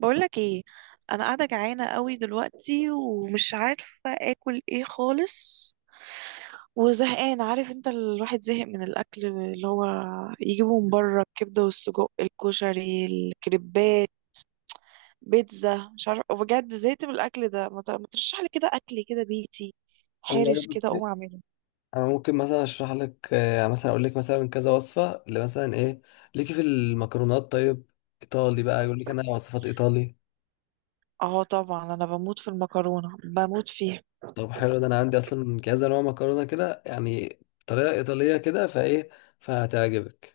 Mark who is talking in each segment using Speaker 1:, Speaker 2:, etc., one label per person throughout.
Speaker 1: بقولك ايه؟ انا قاعده جعانه قوي دلوقتي ومش عارفه اكل ايه خالص وزهقان. عارف انت الواحد زهق من الاكل اللي هو يجيبه من بره، الكبده والسجق الكشري الكريبات بيتزا، مش عارفه بجد زهقت من الاكل ده. ما ترشح لي كده اكل كده بيتي
Speaker 2: والله
Speaker 1: حارش كده اقوم
Speaker 2: بصي.
Speaker 1: اعمله.
Speaker 2: انا ممكن مثلا اشرح لك مثلا اقول لك مثلا كذا وصفه اللي مثلا ايه ليكي في المكرونات. طيب، ايطالي بقى يقول لك انا وصفات ايطالي.
Speaker 1: اه طبعا، انا بموت في المكرونه، بموت فيها.
Speaker 2: طب حلو، ده انا عندي اصلا كذا نوع مكرونه كده، يعني طريقه ايطاليه كده فايه، فهتعجبك.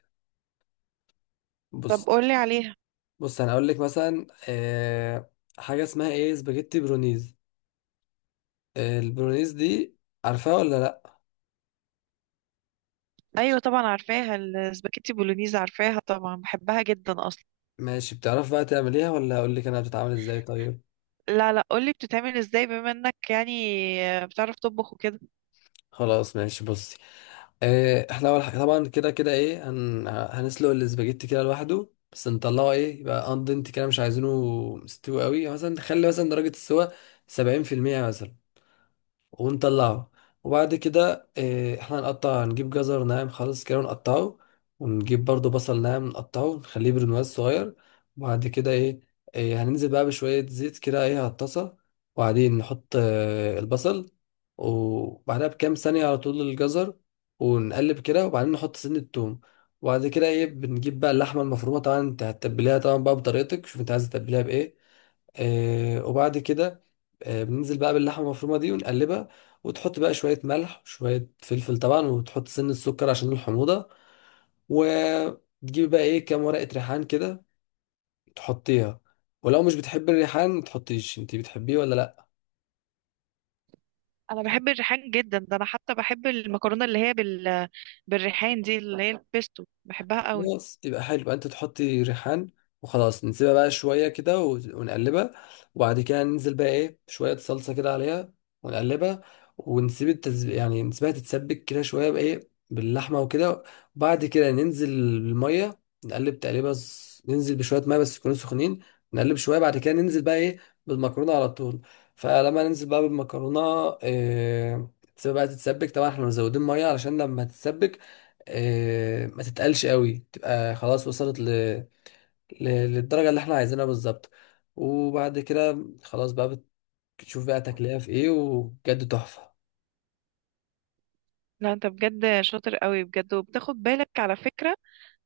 Speaker 1: طب
Speaker 2: بص
Speaker 1: قولي عليها.
Speaker 2: بص انا اقول لك مثلا حاجه اسمها ايه سباجيتي برونيز. البرونيز دي عارفاها ولا لا؟
Speaker 1: ايوه طبعا عارفاها، السباكيتي بولونيز عارفاها طبعا، بحبها جدا اصلا.
Speaker 2: ماشي، بتعرف بقى تعمليها ولا اقول لك انا بتتعمل ازاي؟ طيب،
Speaker 1: لا لا، قولي بتتعمل ازاي، بما انك يعني بتعرف تطبخ وكده.
Speaker 2: خلاص ماشي بصي. إيه، احنا اول حاجه طبعا كده كده ايه هنسلق الاسباجيتي كده لوحده، بس نطلعه ايه يبقى اندنت كده، مش عايزينه مستوي قوي. مثلا نخلي مثلا درجه السوا 70% مثلا ونطلعه. وبعد كده احنا هنقطع، نجيب جزر ناعم خالص كده ونقطعه، ونجيب برضو بصل ناعم نقطعه نخليه برنواز صغير. وبعد كده ايه، هننزل بقى بشوية زيت كده ايه على الطاسة، وبعدين نحط البصل، وبعدها بكام ثانية على طول الجزر، ونقلب كده وبعدين نحط سن التوم. وبعد كده ايه بنجيب بقى اللحمة المفرومة، طبعا انت هتتبليها طبعا بقى بطريقتك، شوف انت عايز تتبليها بايه. وبعد كده بننزل بقى باللحمة المفرومة دي ونقلبها، وتحط بقى شوية ملح وشوية فلفل طبعا، وتحط سن السكر عشان الحموضة، وتجيب بقى ايه كام ورقة ريحان كده تحطيها. ولو مش بتحب الريحان متحطيش، انتي بتحبيه ولا لا؟
Speaker 1: انا بحب الريحان جدا، ده انا حتى بحب المكرونه اللي هي بالريحان دي، اللي هي البيستو، بحبها قوي.
Speaker 2: خلاص، يبقى حلو، يبقى انت تحطي ريحان. وخلاص نسيبها بقى شويه كده ونقلبها. وبعد كده ننزل بقى ايه شويه صلصه كده عليها ونقلبها، ونسيب يعني نسيبها تتسبك كده شويه بايه باللحمه وكده. وبعد كده ننزل الميه نقلب تقليبه ننزل بشويه ميه بس يكونوا سخنين، نقلب شويه، بعد كده ننزل بقى ايه بالمكرونه على طول. فلما ننزل بقى بالمكرونه إيه... تسيبها بقى تتسبك، طبعا احنا مزودين ميه علشان لما تتسبك ما تتقلش قوي، تبقى خلاص وصلت للدرجة اللي احنا عايزينها بالظبط. وبعد كده خلاص بقى بتشوف بقى تاكلها في ايه، وبجد تحفة.
Speaker 1: لا انت بجد شاطر قوي بجد، وبتاخد بالك على فكره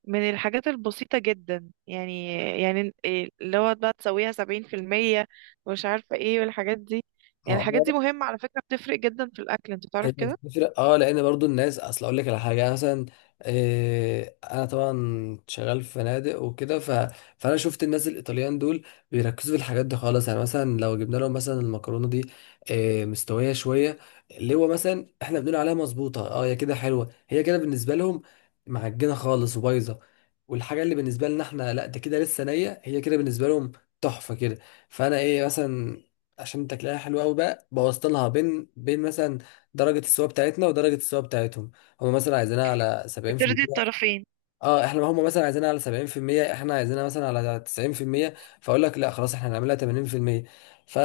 Speaker 1: من الحاجات البسيطه جدا، يعني يعني إيه اللي هو بقى تسويها 70% ومش عارفه ايه، والحاجات دي. يعني الحاجات دي مهمه على فكره، بتفرق جدا في الاكل، انت تعرف
Speaker 2: هيبقى
Speaker 1: كده.
Speaker 2: بتفرق اه، لان برضو الناس، اصل اقول لك على حاجه. أنا مثلا انا طبعا شغال في فنادق وكده، فانا شفت الناس الايطاليان دول بيركزوا في الحاجات دي خالص. يعني مثلا لو جبنا لهم مثلا المكرونه دي مستويه شويه، اللي هو مثلا احنا بنقول عليها مظبوطه، اه هي كده حلوه، هي كده بالنسبه لهم معجنه خالص وبايظه. والحاجه اللي بالنسبه لنا احنا لا ده كده لسه نيه، هي كده بالنسبه لهم تحفه كده. فانا ايه مثلا عشان تاكلها حلوه قوي بقى، بوظت لها بين بين مثلا، درجة السوا بتاعتنا ودرجة السوا بتاعتهم. هم مثلا عايزينها على
Speaker 1: بترضي
Speaker 2: 70%.
Speaker 1: الطرفين.
Speaker 2: اه، احنا هم مثلا عايزينها على 70%، احنا عايزينها مثلا على 90%، فاقول لك لا خلاص، احنا هنعملها 80%. ف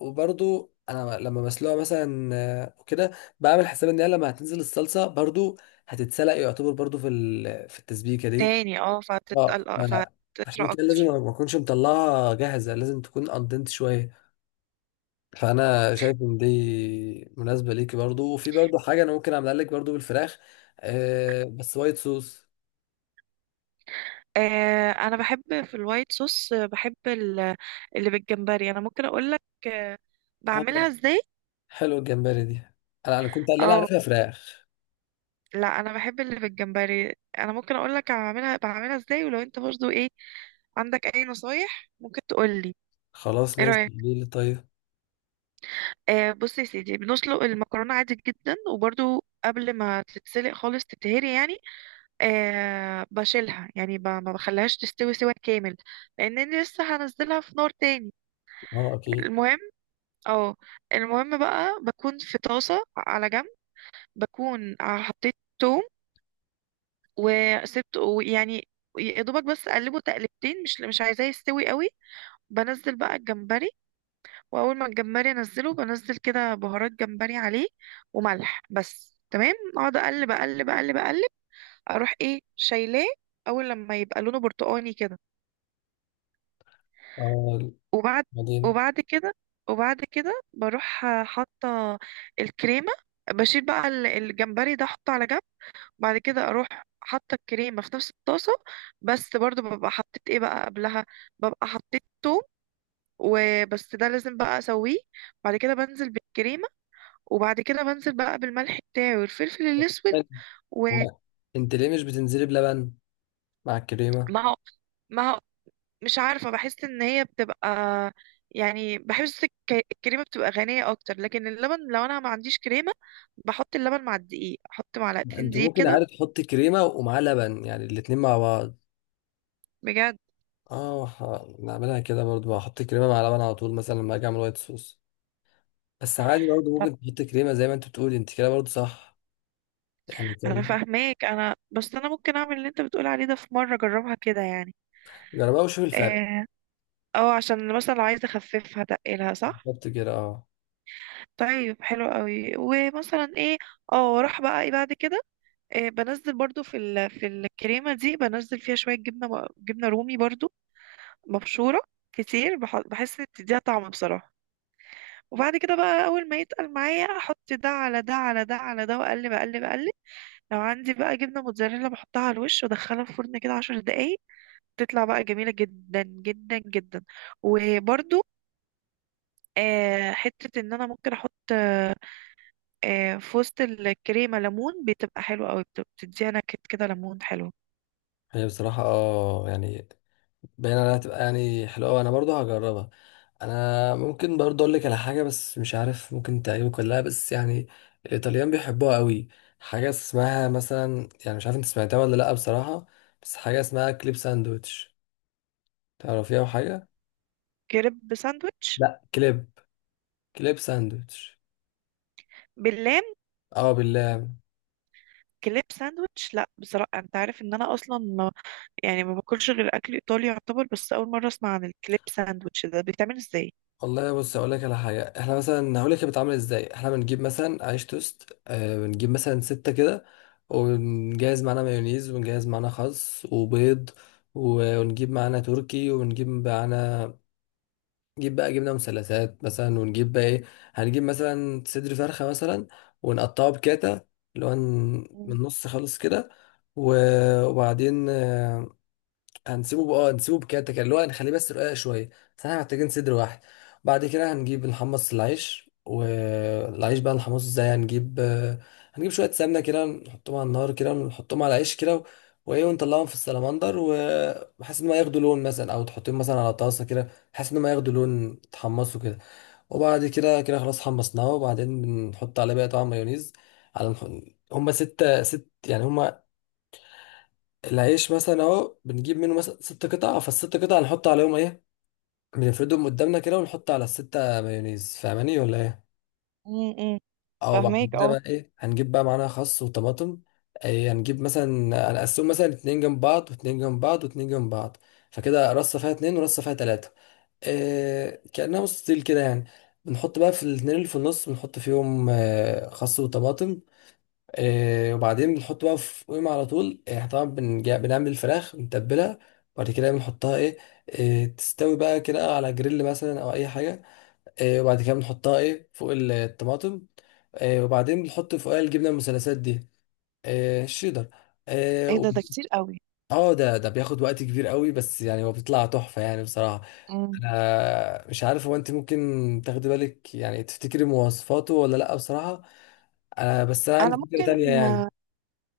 Speaker 2: وبرضو انا لما بسلقها مثلا وكده، بعمل حساب ان هي لما هتنزل الصلصة برضو هتتسلق يعتبر برضو في في التسبيكة دي.
Speaker 1: تاني اه،
Speaker 2: اه
Speaker 1: فهتتقل فهتطرى
Speaker 2: عشان كده لازم
Speaker 1: اكتر.
Speaker 2: ما اكونش مطلعها جاهزة، لازم تكون اندنت شوية. فانا شايف ان دي مناسبه ليكي برضو. وفي برضو حاجه انا ممكن اعملها لك برضو بالفراخ، بس وايت صوص.
Speaker 1: آه انا بحب في الوايت صوص، آه، اللي بالجمبري انا ممكن اقول لك
Speaker 2: اه،
Speaker 1: بعملها ازاي.
Speaker 2: حلو الجمبري دي. انا كنت اللي انا
Speaker 1: اه
Speaker 2: عارفها فراخ.
Speaker 1: لا انا بحب اللي بالجمبري، انا ممكن اقول لك بعملها ازاي، ولو انت برضو ايه عندك اي نصايح ممكن تقول لي.
Speaker 2: خلاص
Speaker 1: ايه
Speaker 2: ماشي،
Speaker 1: رايك؟
Speaker 2: ليه طيب.
Speaker 1: آه بص يا سيدي، بنسلق المكرونه عادي جدا، وبرضو قبل ما تتسلق خالص تتهري يعني، آه بشيلها يعني، ما بخليهاش تستوي سوا كامل، لان انا لسه هنزلها في نار تاني.
Speaker 2: اه اكيد.
Speaker 1: المهم، اه، المهم بقى بكون في طاسة على جنب، بكون حطيت توم، وسبت يعني يا دوبك، بس اقلبه تقلبتين، مش عايزاه يستوي قوي. بنزل بقى الجمبري، واول ما الجمبري انزله بنزل كده بهارات جمبري عليه وملح بس، تمام. اقعد اقلب اقلب اقلب اقلب، اروح ايه شايلاه اول لما يبقى لونه برتقاني كده.
Speaker 2: اه
Speaker 1: وبعد
Speaker 2: بعدين،
Speaker 1: وبعد كده وبعد كده بروح حاطه الكريمه، بشيل بقى الجمبري ده احطه على جنب. بعد كده اروح حاطه الكريمه في نفس الطاسه، بس برضو ببقى حطيت ايه بقى قبلها؟ ببقى حطيت توم وبس، ده لازم بقى اسويه. بعد كده بنزل بالكريمه، وبعد كده بنزل بقى بالملح بتاعي والفلفل الاسود، ومع.
Speaker 2: هو انت ليه مش بتنزلي بلبن مع الكريمه؟
Speaker 1: مع، مش عارفة بحس ان هي بتبقى يعني، بحس الكريمة بتبقى غنية اكتر، لكن اللبن لو انا ما عنديش كريمة بحط اللبن مع الدقيق، احط معلقتين
Speaker 2: انت
Speaker 1: دقيق
Speaker 2: ممكن
Speaker 1: كده.
Speaker 2: عارف تحطي كريمه ومعاه لبن، يعني الاتنين مع بعض.
Speaker 1: بجد.
Speaker 2: اه، نعملها كده برضو، هحط كريمه مع لبن على طول مثلا لما اجي اعمل وايت صوص. بس عادي برضه ممكن تحط كريمه زي ما انت بتقولي، انت كده برضه صح، يعني
Speaker 1: انا
Speaker 2: تمام.
Speaker 1: فاهماك، انا بس انا ممكن اعمل اللي انت بتقول عليه ده في مرة، اجربها كده يعني.
Speaker 2: جربها وشوف الفرق.
Speaker 1: اه، أو عشان مثلا لو عايزة اخففها تقلها، صح.
Speaker 2: بالظبط كده اه.
Speaker 1: طيب حلو قوي. ومثلا ايه، اه، واروح بقى ايه بعد كده؟ إيه، بنزل برضو في في الكريمة دي بنزل فيها شوية جبنة، جبنة رومي برضو مبشورة كتير، بحس ان بتديها طعم بصراحة. وبعد كده بقى اول ما يتقل معايا احط ده على ده على ده على ده، واقلب اقلب اقلب. لو عندي بقى جبنة موتزاريلا بحطها على الوش وادخلها في الفرن كده 10 دقايق، تطلع بقى جميلة جدا جدا جدا. وبرضو آه، حتة ان انا ممكن احط آه، آه، في وسط الكريمة ليمون، بتبقى حلوة قوي، بتديها نكهة كده ليمون حلو.
Speaker 2: هي بصراحه اه يعني باين عليها هتبقى يعني حلوه، وانا برضه هجربها. انا ممكن برضه اقول لك على حاجه بس مش عارف ممكن تعجبك ولا لا، بس يعني الايطاليان بيحبوها قوي. حاجه اسمها مثلا، يعني مش عارف انت سمعتها ولا لا بصراحه، بس حاجه اسمها كليب ساندويتش. تعرفيها وحاجه؟
Speaker 1: كريب ساندويتش؟
Speaker 2: لا كليب، كليب ساندويتش.
Speaker 1: باللام؟
Speaker 2: اه بالله.
Speaker 1: كليب ساندويتش؟ لا بصراحة، انت عارف ان انا اصلا يعني ما باكلش غير اكل ايطالي يعتبر، بس اول مره اسمع عن الكليب ساندوتش ده، بيتعمل ازاي؟
Speaker 2: والله بص، اقول لك على حاجه. احنا مثلا هقول لك هي بتتعمل ازاي. احنا بنجيب مثلا عيش توست، بنجيب مثلا ستة كده، ونجهز معانا مايونيز، ونجهز معانا خس وبيض، ونجيب معانا تركي، ونجيب معانا نجيب بقى جبنه مثلثات مثلا، ونجيب بقى ايه، هنجيب مثلا صدر فرخه مثلا، ونقطعه بكاتا، اللي هو من
Speaker 1: مم.
Speaker 2: النص خالص كده. وبعدين هنسيبه بقى، نسيبه بكده كده، اللي هو هنخليه بس رقيق شويه، بس احنا محتاجين صدر واحد. بعد كده هنجيب نحمص العيش. والعيش بقى نحمصه ازاي؟ هنجيب شويه سمنه كده، نحطهم على النار كده ونحطهم على العيش كده، وايه ونطلعهم في السلمندر، وبحيث ان ما ياخدوا لون، مثلا او تحطهم مثلا على طاسه كده بحيث ان ما ياخدوا لون، تحمصوا كده. وبعد كده كده خلاص حمصناه، وبعدين بنحط عليه بقى طبعا مايونيز، على هما ستة ست يعني، هما العيش مثلا اهو بنجيب منه مثلا ست قطع، فالست قطع نحط عليهم ايه، بنفردهم قدامنا كده ونحط على الستة مايونيز، فاهماني ولا ايه؟
Speaker 1: مم. مم.
Speaker 2: او بعد
Speaker 1: فاهماك
Speaker 2: كده
Speaker 1: اه.
Speaker 2: بقى ايه هنجيب بقى معانا خس وطماطم. ايه هنجيب مثلا، هنقسمهم مثلا اتنين جنب بعض، واتنين جنب بعض، واتنين جنب بعض، فكده رصة فيها اتنين ورصة فيها تلاتة، إيه كأنها مستطيل كده يعني. بنحط بقى في الاتنين اللي في النص بنحط فيهم اه، خس وطماطم. وبعدين بنحط بقى في قيمة على طول، احنا طبعا بنعمل الفراخ بنتبلها، وبعد كده بنحطها ايه، تستوي بقى كده على جريل مثلا او اي حاجة. وبعد كده بنحطها ايه فوق الطماطم. وبعدين بنحط فوقها الجبنة المثلثات دي، الشيدر. اه
Speaker 1: ايه ده؟ ده كتير قوي.
Speaker 2: ده بياخد وقت كبير قوي، بس يعني هو بيطلع تحفة يعني بصراحة.
Speaker 1: مم.
Speaker 2: انا مش عارف هو انت ممكن تاخدي بالك يعني تفتكري مواصفاته ولا لا بصراحة. انا بس انا
Speaker 1: انا
Speaker 2: عندي فكرة تانية
Speaker 1: ممكن
Speaker 2: يعني.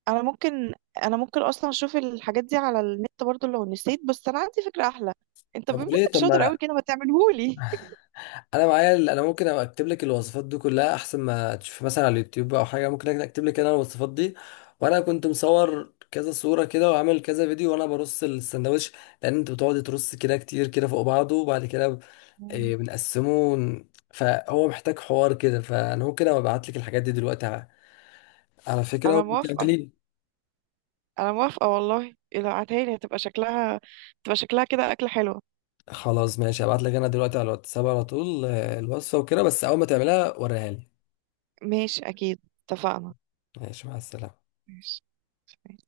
Speaker 1: انا ممكن انا ممكن اصلا اشوف الحاجات دي على النت برضو لو نسيت، بس انا عندي فكرة احلى. انت بما
Speaker 2: طب
Speaker 1: انك
Speaker 2: وليه، طب
Speaker 1: شاطر قوي
Speaker 2: ما
Speaker 1: كده، ما تعملهولي.
Speaker 2: انا معايا انا ممكن اكتب لك الوصفات دي كلها احسن ما تشوف مثلا على اليوتيوب او حاجه، ممكن اكتب لك انا الوصفات دي. وانا كنت مصور كذا صوره كده، وعامل كذا فيديو وانا برص السندوتش، لان انت بتقعد ترص كده كتير كده فوق بعضه، وبعد كده
Speaker 1: مم.
Speaker 2: إيه، بنقسمه فهو محتاج حوار كده. فانا ممكن ابعت لك الحاجات دي دلوقتي على فكره
Speaker 1: انا موافقة.
Speaker 2: وتعملي.
Speaker 1: انا موافقة والله. إيه، لو عتهالي لي هتبقى شكلها، تبقى شكلها كده اكلة حلوة.
Speaker 2: خلاص ماشي، هبعت لك انا دلوقتي على الواتساب على طول الوصفه وكده، بس اول ما تعملها وريها لي.
Speaker 1: ماشي اكيد. اتفقنا.
Speaker 2: ماشي، مع السلامه.
Speaker 1: ماشي.